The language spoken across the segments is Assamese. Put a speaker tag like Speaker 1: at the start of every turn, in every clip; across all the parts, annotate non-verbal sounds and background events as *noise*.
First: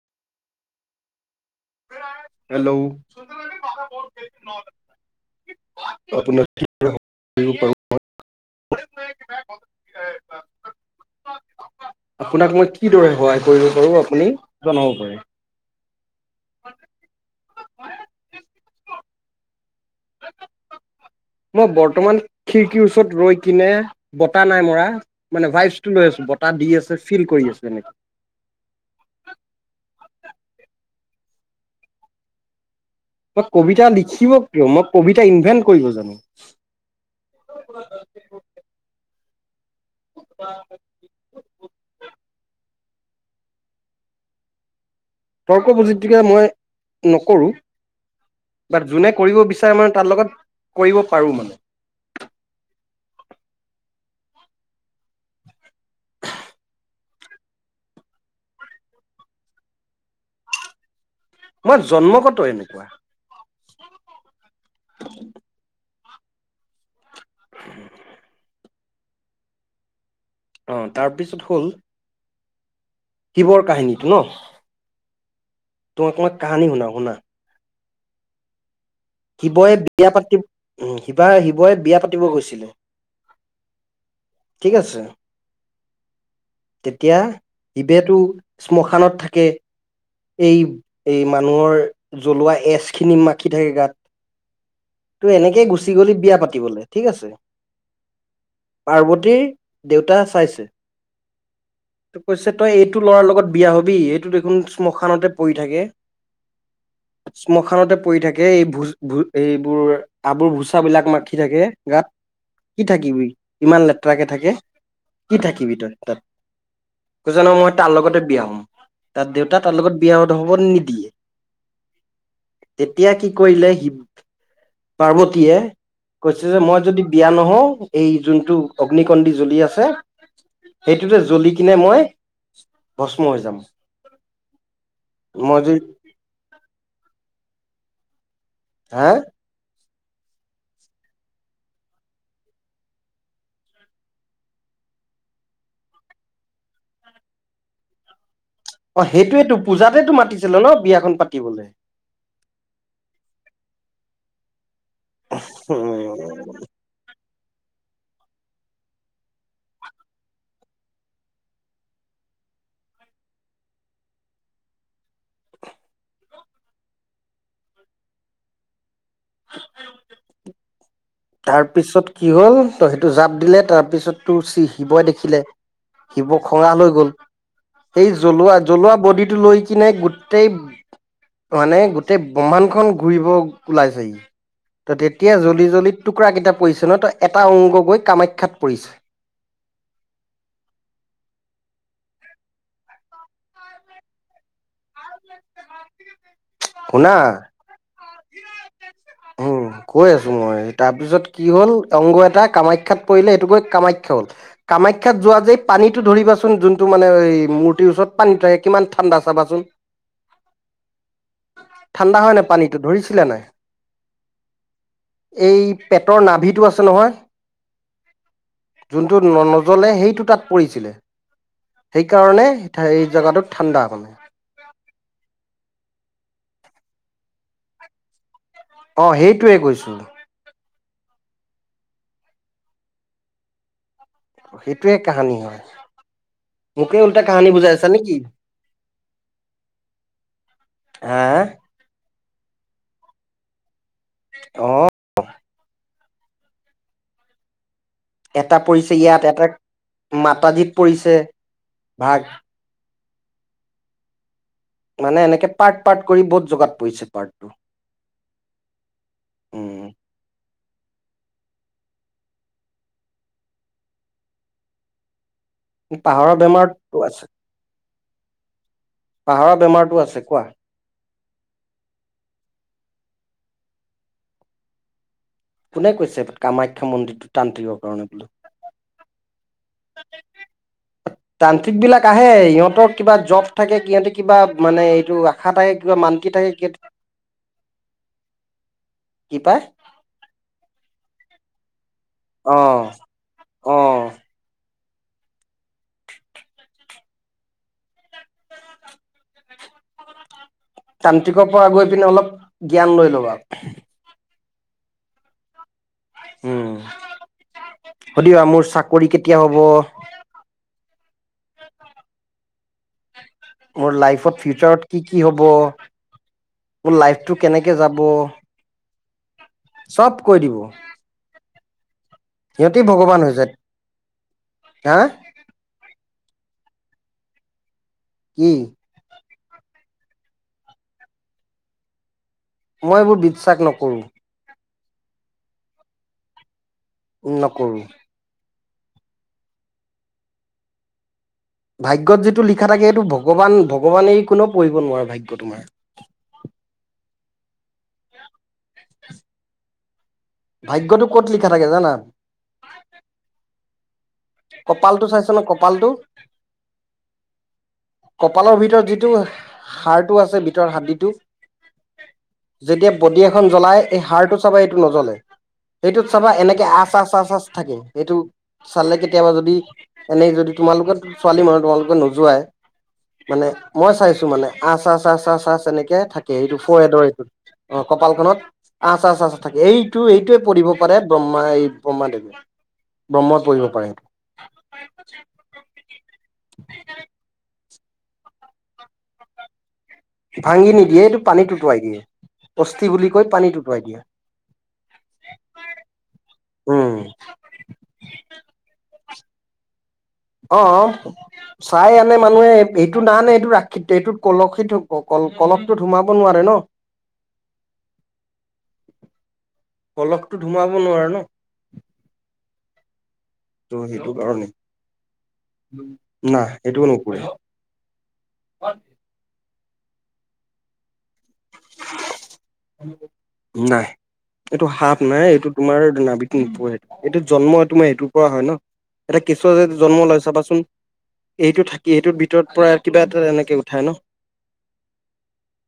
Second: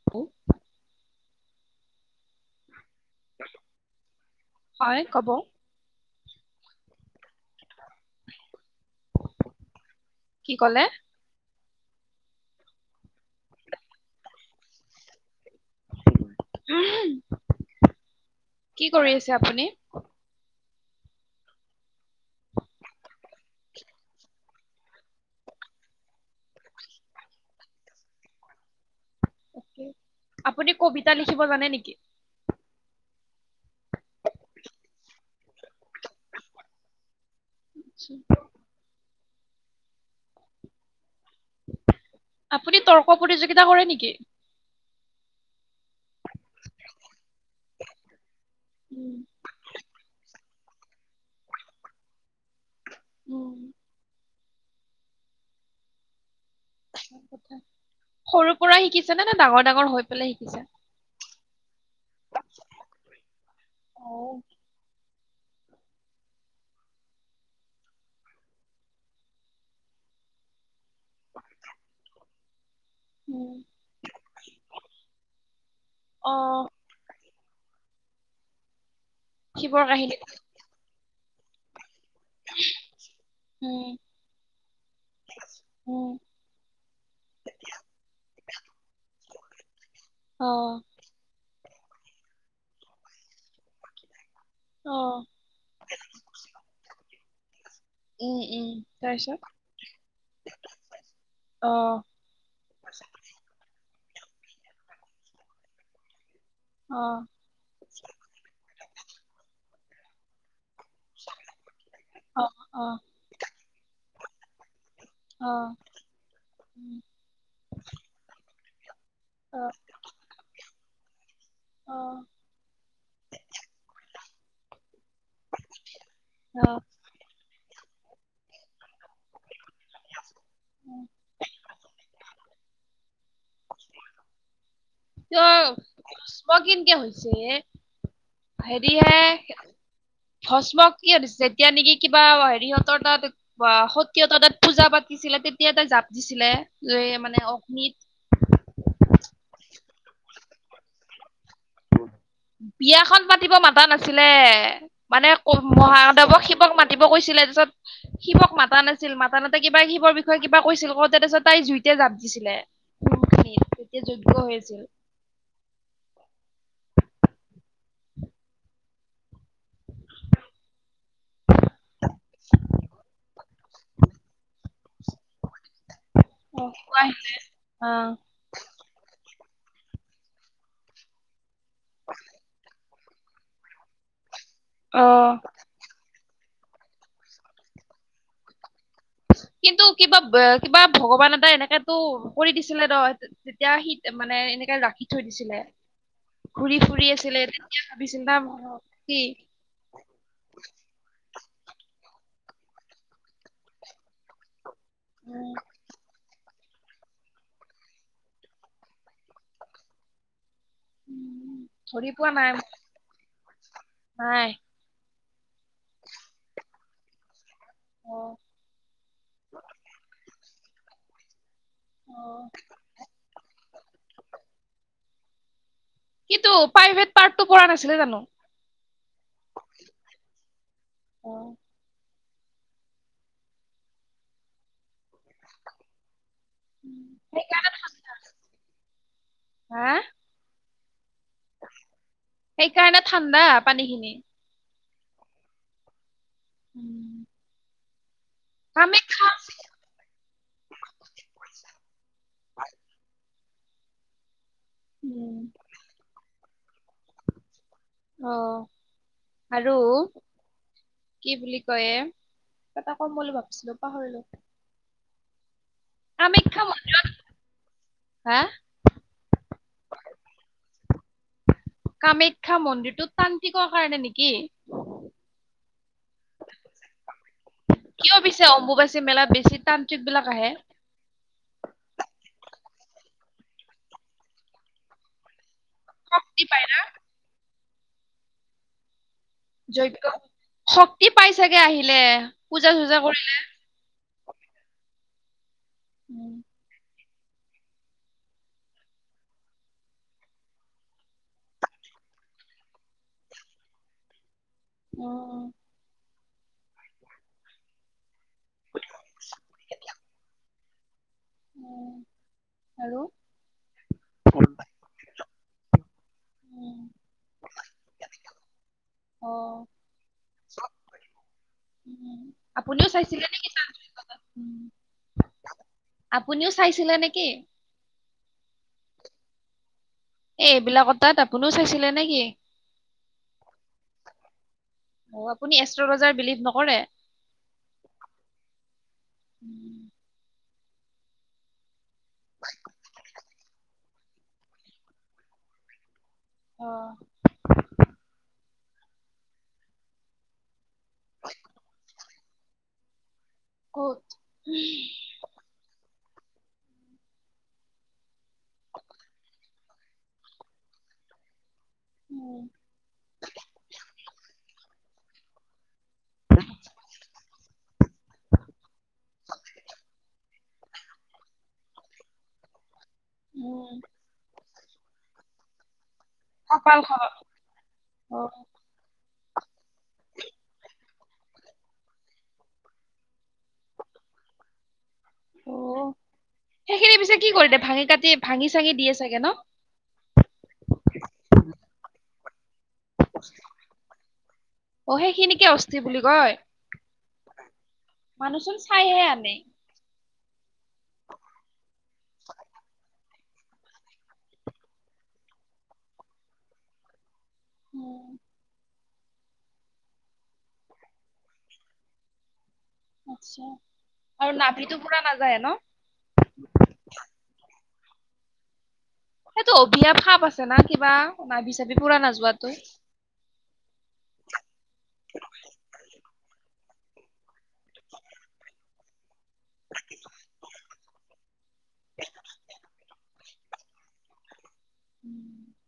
Speaker 1: *inaudible* হো!
Speaker 2: হেল্ল'?
Speaker 1: হয় ক'ব
Speaker 2: *unintelligible*
Speaker 1: কি ক'লে?
Speaker 2: আপোনাক মই কিদৰে সহায় কৰিব পাৰো, আপুনি জনাব পাৰে।
Speaker 1: কি কৰি আছে, আপুনি?
Speaker 2: *unintelligible* মই বৰ্তমান খিৰিকীৰ ওচৰত ৰৈ কিনে বতাহ নাই মৰা। মানে ভাইচটো লৈ আছো বতাহ দি আছে ফিল কৰি আছে এনেকে।
Speaker 1: তাকে, আপুনি কবিতা লিখিব জানে নেকি?
Speaker 2: মই কবিতা লিখিব কিয়, মই কবিতা ইনভেন্ট কৰিব জানো। *inaudible*
Speaker 1: আপুনি তৰ্ক প্ৰতিযোগিতা কৰে নেকি?
Speaker 2: তৰ্ক প্ৰযুক্তিকে মই নকৰোঁ বা যোনে
Speaker 1: উম,
Speaker 2: কৰিব বিচা মানে তাৰ লগত কৰিব পাৰো মানে।
Speaker 1: উম। সৰু পৰাই শিকিছে নে নে ডাঙৰ ডাঙৰ হৈ পেলাই শিকিছা?
Speaker 2: মোৰ জন্মগত এনেকুৱা।
Speaker 1: অ।
Speaker 2: *inaudible* *inaudible* অ তাৰপিছত হ'ল
Speaker 1: উম,
Speaker 2: শিৱৰ কাহিনীটো ন? তোমাক মই কাহানী
Speaker 1: অ',
Speaker 2: শুনাও শুনা। শিৱই
Speaker 1: শিৱৰ
Speaker 2: বিয়া
Speaker 1: কাহিনী
Speaker 2: পাতি শিৱা শিৱই বিয়া পাতি
Speaker 1: উম
Speaker 2: ঠিক আছে
Speaker 1: উম।
Speaker 2: তেতিয়া শিৱেতো শ্মশানত থাকে এই
Speaker 1: অ'
Speaker 2: এই মানুহৰ জ্বলোৱা এচ খিনি মাখি থাকে গাত। ত
Speaker 1: অ'
Speaker 2: এনেকে গুচি গলি সি বিয়া পাতিবলে ঠিক আছে।
Speaker 1: উম উম
Speaker 2: পাৰ্বতীৰ দেউতা চাইছে
Speaker 1: তাৰপিছত, অ।
Speaker 2: কৈছে তই এইটো ল'ৰাৰ লগত বিয়া হবি এইটো দেখোন শ্মশানতে পৰি থাকে।
Speaker 1: অ'
Speaker 2: শ্মশানতে পৰি থাকে এই ভোজ ভো এইবোৰ আবোৰ ভোচা বিলাক মাখি থাকে গাত
Speaker 1: অ'
Speaker 2: কি
Speaker 1: অ'
Speaker 2: থাকিবি, ইমান লেতেৰাক কে থাকে, কি
Speaker 1: অ'
Speaker 2: থাকিবি তই তাত।
Speaker 1: উম,
Speaker 2: এইটো জানো মই তাৰ লগতে বিয়া হ'ম। তাৰ দেউতা
Speaker 1: অ'
Speaker 2: তাৰ লগত বিয়া হ'ব নিদিয়ে।
Speaker 1: অ'
Speaker 2: তেতিয়া কি কৰিলে শিৱ পাৰ্বতী য়ে কৈছে যে
Speaker 1: অ'
Speaker 2: মই যদি বিয়া নহওঁ, এই যোনটো অগ্নিকন্দি জ্বলি আছে সেইটোতে জ্বলি কিনে মই ভষ্ম হৈ যাম।
Speaker 1: তো
Speaker 2: মই যদি
Speaker 1: ভস্ম কেনকে হৈছে এ?
Speaker 2: হা
Speaker 1: হেৰিহে ভস্মক কিয় দিছে এতিয়া নেকি কিবা হেৰিহঁতৰ তাত বা সতীয়তৰ তাত পূজা পাতিছিলে তেতিয়া তাত জাপ দিছিলে যে মানে অগ্নিত
Speaker 2: অ সেইটোৱেটো পূজাতেতো মাতিছিল ন বিয়াখন পাতিবলৈ।
Speaker 1: বিয়াখন পাতিব মাতা নাছিলে। মানে ক
Speaker 2: উম
Speaker 1: মহাদেৱক শিৱক মাতিব কৈছিলে তাৰপিছত শিৱক মাতা নাছিল, মাতানতে কিবা শিৱৰ বিষয়ে কিবা কৈছিল কওঁ তে তাৰপিছত তাই জুইতে জাঁপ দিছিলে। সেইটো তেতিয়া যজ্ঞ হৈ আছিল।
Speaker 2: *inaudible* তাৰপিছত কি হ'ল ত সেইটো জাপ দিলে তাৰপিছত তো শিৱই দেখিলে শিৱ
Speaker 1: অ
Speaker 2: খঙাল হৈ গ'ল, সেই জ্বলোৱা জ্বলোৱা বডিটো লৈ কিনে গোটেই মানে গোটেই ব্ৰমাণ্ডখন ঘূৰিব ওলাই চেহি, তো
Speaker 1: অ
Speaker 2: তেতিয়া জ্বলি জ্বলি টুকুৰা কেইটা পৰিছে ন', ত' এটা অংগ গৈ কামাখ্যাত পৰিছে।
Speaker 1: কিন্তু কিবা-কিবা ভগৱান এটাই এনেকাতো কৈ দিছিলে নহয়। তেতিয়া সি মানে এনেকে ৰাখি থৈ দিছিলে। ঘুৰি ফুৰি
Speaker 2: শুনা
Speaker 1: আছিলে তেতিয়া ভাবিচিল না *unintelligible* কি
Speaker 2: উম কৈ আছো মই, তাৰপিছত কি হ'ল, অংগ এটা কামাখ্যাত পৰিলে, সেইটো গৈ কামাখ্যা হল। কামাখ্যাত যোৱা যে, এই পানীটো ধৰিবাচোন, যোন টো মানে এই মূৰ্তিৰ ওচৰত পানী থাকে, কিমান ঠাণ্ডা চাবাচোন।
Speaker 1: উম ধৰি পোৱা নাই।
Speaker 2: ধৰিছিলা নাই?
Speaker 1: নাই।
Speaker 2: এই পেটৰ নাভিটো আছে নহয়। যোনটো নজ্বলে সেইটো তাত পৰিছিলে। সেইকাৰণেই সেই জেগাটো ঠাণ্ডা।
Speaker 1: কিন্তু প্ৰাইভেট পাৰ্টটো পৰা নাছিলে জানো?
Speaker 2: অ', হেইটোৱে কৈছো।
Speaker 1: অ'।
Speaker 2: সেইটোৱে কাহানী হয়, মোকে উল্টা কাহানি
Speaker 1: সেইকাৰণে
Speaker 2: বুজাই আছা নেকি?
Speaker 1: হা?
Speaker 2: হা?
Speaker 1: সেইকাৰণে ঠাণ্ডা পানীখিনি।
Speaker 2: অ'।
Speaker 1: উম।
Speaker 2: এটা পৰিছে ইয়াত, এটা মাতাজীত পৰিছে, ভাগ।
Speaker 1: হয়।
Speaker 2: মানে
Speaker 1: উম,
Speaker 2: এনেকে পাৰ্ট-পাৰ্ট কৰি বহুত জাগাত পৰিছে, পাৰ্ট।
Speaker 1: অ', আৰু
Speaker 2: উম
Speaker 1: কি বুলি কয় এ, এটা ক'ম বুলি ভাবিছিলো, পাহৰিলোঁ।
Speaker 2: পাহাৰৰ
Speaker 1: কামাখ্যা
Speaker 2: বেমাৰতো
Speaker 1: মন্দিৰত,
Speaker 2: আছে
Speaker 1: হা?
Speaker 2: পাহৰা বেমাৰটো আছে কোৱা।
Speaker 1: কামাখ্যা মন্দিৰটো তান্ত্ৰিকৰ কাৰণে নেকি?
Speaker 2: কোনে কৈছে, কামাখ্যা মন্দিৰটো তান্ত্ৰিকৰ কাৰণে বুলি?
Speaker 1: তে অম্বুবাচি যে মেলাত বেছি তান্ত্ৰিক বিলাক আহে।
Speaker 2: তান্ত্ৰিক বিলাক আহে, সিহঁতৰ কিবা জব থাকে, সিহঁতে কিবা মানে এইটো আশা থাকে, কিবা মান্তি
Speaker 1: শক্তি পায়
Speaker 2: থাকে, কি পায়?
Speaker 1: যজ্ঞ, শক্তি পাই চাগে আহিলে,
Speaker 2: অ
Speaker 1: পূজা-চূজা
Speaker 2: অ
Speaker 1: কৰিলে। উম।
Speaker 2: তান্ত্ৰিকৰ পৰা গৈ পিনে অলপ জ্ঞান লৈ ল'ব।
Speaker 1: অ', অ'।
Speaker 2: উম, সুধিবা মোৰ চাকৰি কেতিয়া হ'ব।
Speaker 1: অ', আৰু
Speaker 2: মোৰ লাইফত ফিউচাৰত কি, কি হ'ব,
Speaker 1: উম,
Speaker 2: মোৰ লাইফটো কেনেকে যাব।
Speaker 1: অ',
Speaker 2: চব কৈ দিব
Speaker 1: উম।
Speaker 2: সিহঁতি
Speaker 1: আপুনিও
Speaker 2: ভগৱান
Speaker 1: চাইছিলে
Speaker 2: হৈ
Speaker 1: নেকি
Speaker 2: যায়
Speaker 1: টাত্নিক্ৰ তাত?
Speaker 2: হা
Speaker 1: আপুনিও চাইছিলে নেকি?
Speaker 2: কি?
Speaker 1: এ এইবিলাক তাত আপুনিও চাইছিলে নেকি?
Speaker 2: মই এইবোৰ বিশ্বাস নকৰোঁ।
Speaker 1: অ' আপুনি এষ্ট্ৰলজাৰ বিলিভ নকৰে?
Speaker 2: উম নোকৰোঁ।
Speaker 1: উম।
Speaker 2: ভাগ্যত যিটো লিখা থাকে সেটো ভগৱান ভগৱানেই কোনেও পঢ়িব নোৱাৰে ভাগ্য তোমাৰ
Speaker 1: অ'
Speaker 2: ভাগ্যতো ক'ত লিখা থাকে জানা?
Speaker 1: ক'ত?
Speaker 2: কপালটো চাইছ নে কপালটো? কপালৰ ভিতৰত যিটো হাৰটো আছে ভিতৰ হাৰড়িটো।
Speaker 1: উম।
Speaker 2: যেতিয়া বডি এখন জ্বলাই, এই হাড়টো চাব এইটো নজ্বলে এইটো চাবা এনেকে আচ আচ আচ আচ থাকে সেইটো চালেকে কেতিয়াবা যদি এনেই যদি তোমালোকেত ছোৱালী মানুহ তোমালোকে নোযোৱাই মানে
Speaker 1: উম
Speaker 2: মই চাইছো মানে আচ আচ আচ এনেকে থাক কে এইটো
Speaker 1: কপাল
Speaker 2: ফৰহেদৰ
Speaker 1: খনত
Speaker 2: এইটো অঁ
Speaker 1: অ
Speaker 2: কপালখনত আচ আচ আচ থাকে এইটো এইটোৱে পৰিব পাৰে, ব্ৰহ্মা এই ব্ৰহ্মাদেৱে ব্ৰহ্ম পৰিব পাৰে।
Speaker 1: অ'। সেইখিনি পিছে কি কৰিলে ভাঙি কাটি ভাঙি চাঙি দিয়ে চাগে ন'?
Speaker 2: ভাঙি নিদিয়ে এইটো পানীত উটুৱাই দিয়ে। অস্থি বুলি কয়, পানীত উটুৱাই দিয়ে।
Speaker 1: অ' সেখিনিকে অস্থি বুলি কয়।
Speaker 2: উম
Speaker 1: মানুহ চোন চাইহে আনে।
Speaker 2: অঁ। চাই আনে মানুহে এইটো না নে এইটো ৰাক্ষিত এইটোত কলসিত থ কল পলসটোত সোমাব নোৱাৰে ন'?
Speaker 1: উম।
Speaker 2: পলসটোত সোমাব নোৱাৰো ন'?
Speaker 1: আচছা আৰু নাভিতো পুৰা নাযায়ে ন'?
Speaker 2: উম। নাহ এইটোও নুপুৰে।
Speaker 1: সেইটো অভিসাপ সাপ আছে না কিবা? নাবি চাভি পুৰা নাযোৱাটো?
Speaker 2: নাই। এইটো সাপ নাই, এইটো তোমাৰ নাভিত নোপুৰে। এইটো জন্ম এই তোমাৰ এইটোৰ পৰা হয় ন'? এটা কেঁচুৱা যদি জন্ম লয় চাবা চোন। এইটো থাকি এইটোত ভিতৰত পৰা কিবা এটা এনেকে উঠাই ন'?
Speaker 1: ওম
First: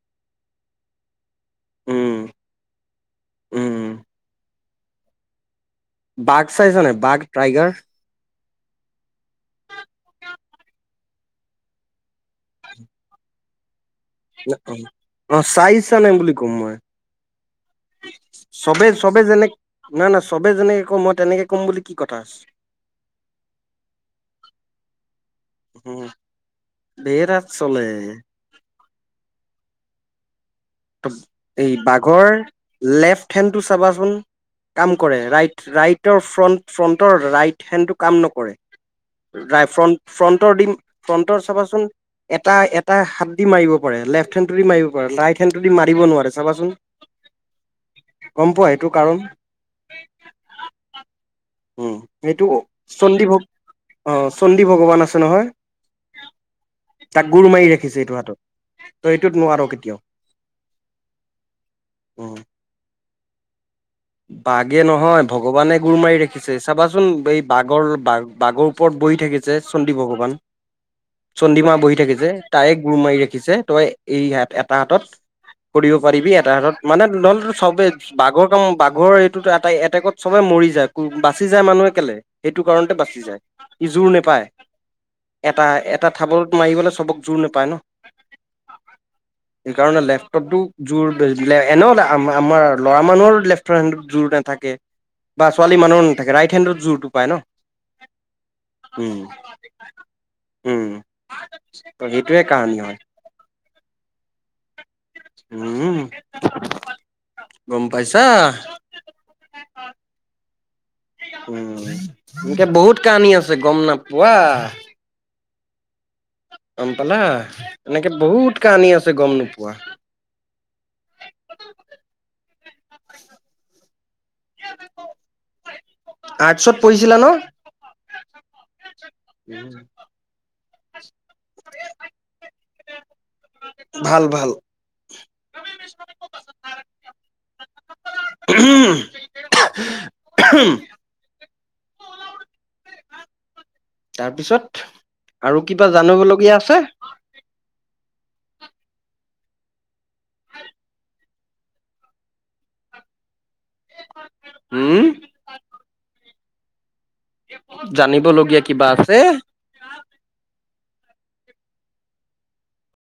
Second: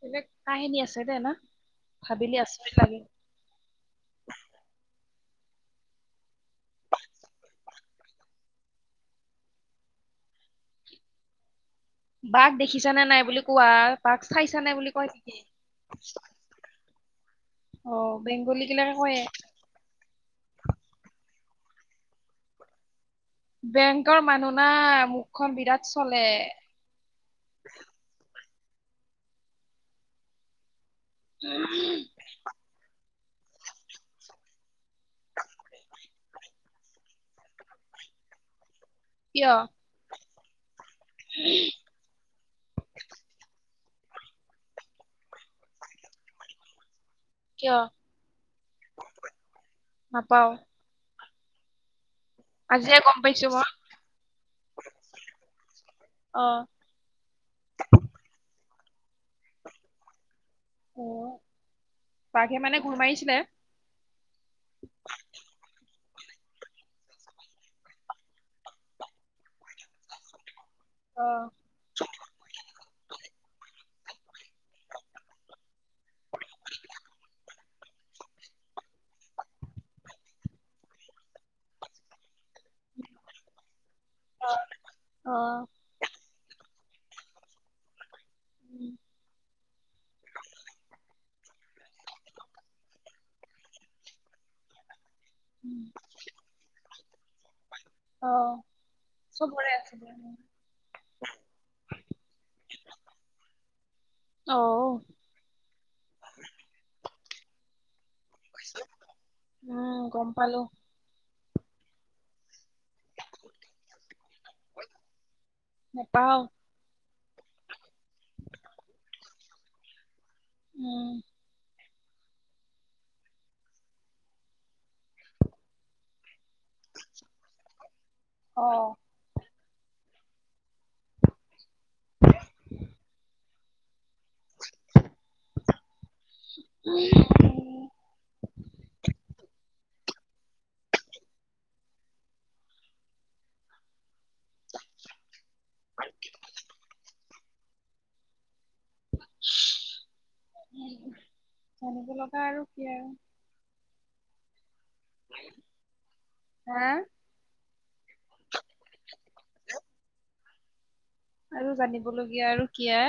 Speaker 1: বলেগ কাহিনী আছে দে না।
Speaker 2: উম
Speaker 1: ভাবিলি আছৰিত লাগে।
Speaker 2: উম। বাঘ চাইছ নাই? বাঘ টাইগাৰ।
Speaker 1: বাঘ দেখিছা নে নাই বুলি কোৱা? বাঘ চাইছা নাই বুলি কয় নেকি?
Speaker 2: অ চাইছা নাই বুলি কম মই
Speaker 1: অ' বেংগলী
Speaker 2: চবে
Speaker 1: বিলাকে কয়ে।
Speaker 2: চবে যেনে না না চবে যেনেকে ক' মই তেনেকে ক'ম বুলি কি কথা আছে?
Speaker 1: বেংকৰ মানুহ না, মুখখন বিৰাট চ'লে।
Speaker 2: দেৰ টাত চলে এই বাঘৰ লেফ্ট হেণ্ডটো চাবাচোন কাম কৰে ৰাইট ৰাইটৰ ফ্ৰন্ট ফ্ৰণ্টৰ ৰাইট হেণ্ডটো কাম নকৰে
Speaker 1: কিয়
Speaker 2: ৰাই ফ্ৰণ্ট ফ্ৰণ্টৰ দিম ফ্ৰণ্টৰ চাবাচোন এটা এটা হাত দি মাৰিব পাৰে লেফ্ট হেণ্ডটো দি মাৰিব পাৰে ৰাইট হেণ্ডটো দি মাৰিব নোৱাৰে চাবাচোন
Speaker 1: কিয়
Speaker 2: গম পোৱা এইটো কাৰণ
Speaker 1: নাপাও
Speaker 2: উম এইটো
Speaker 1: আজিয়ে গম
Speaker 2: চণ্ডী ভ
Speaker 1: পাইছো মই
Speaker 2: অ চণ্ডী ভগৱান আছে নহয়
Speaker 1: অ
Speaker 2: তাক গুৰ মাৰি ৰাখিছে এইটো হাতত ত এইটোত নোৱাৰ কেতিয়াও
Speaker 1: অ
Speaker 2: উম
Speaker 1: সেই মানে গুৰ মাৰিছিলে
Speaker 2: বাঘে নহয় ভগৱানে গুৰ মাৰি ৰাখিছে চাবাচোন এই বাঘৰ বাঘৰ ওপৰত বহি থাকে যে চণ্ডী ভগৱান
Speaker 1: অ
Speaker 2: চণ্ডীমা বহি থাকে যে তাই গুৰ মাৰি ৰাখিছে তই এই এটা হাতত কৰিব পাৰিবি এটা হাতত মানে নহ'লে চবে বাঘৰ কাম বাঘৰ এইটোত এটাই এটেকত চবে মৰি যায় বাচি যায় মানুহে কেলে সেইটো কাৰণতে বাচি যায় সি জোৰ নেপায়
Speaker 1: অ
Speaker 2: এটা এটা থাবত মাৰিবলে চবক জোৰ নেপায় ন
Speaker 1: উম
Speaker 2: সেইকাৰণে লেফ্টতো জোৰ এনেও আ আমাৰ ল'ৰা মানুহৰ লেফ্ট লেফ্ট হেণ্ডৰ জোৰ নাথাকে বা
Speaker 1: উম,
Speaker 2: ছোৱালী মানুহো নাথাকে ৰাইট হেণ্ডত জোৰটো পায় ন
Speaker 1: অ
Speaker 2: উম
Speaker 1: চবৰে আছে
Speaker 2: উম সেইটোৱে কাহানী হয়
Speaker 1: অ
Speaker 2: উম গম পাইছা
Speaker 1: উম গম পালো
Speaker 2: উম এনেকা বহুত কাহানী আছে গম নোপোৱা
Speaker 1: নেপাও
Speaker 2: গম পালা এনেকে বহুত কাহানী আছে গম নোপোৱা
Speaker 1: উম
Speaker 2: আৰ্টচত পঢ়িছিলা ন
Speaker 1: অ'।
Speaker 2: উম
Speaker 1: *inaudible* *unintelligible*
Speaker 2: ভাল ভাল
Speaker 1: উম
Speaker 2: *unintelligible* তাৰপিছত আৰু কিবা জানিব লগীয়া আছে
Speaker 1: জানিব লগা আৰু কি আৰু
Speaker 2: উম
Speaker 1: হা
Speaker 2: জানিব লগীয়া কিবা আছে
Speaker 1: আৰু জানিব লগীয়া আৰু কিয়া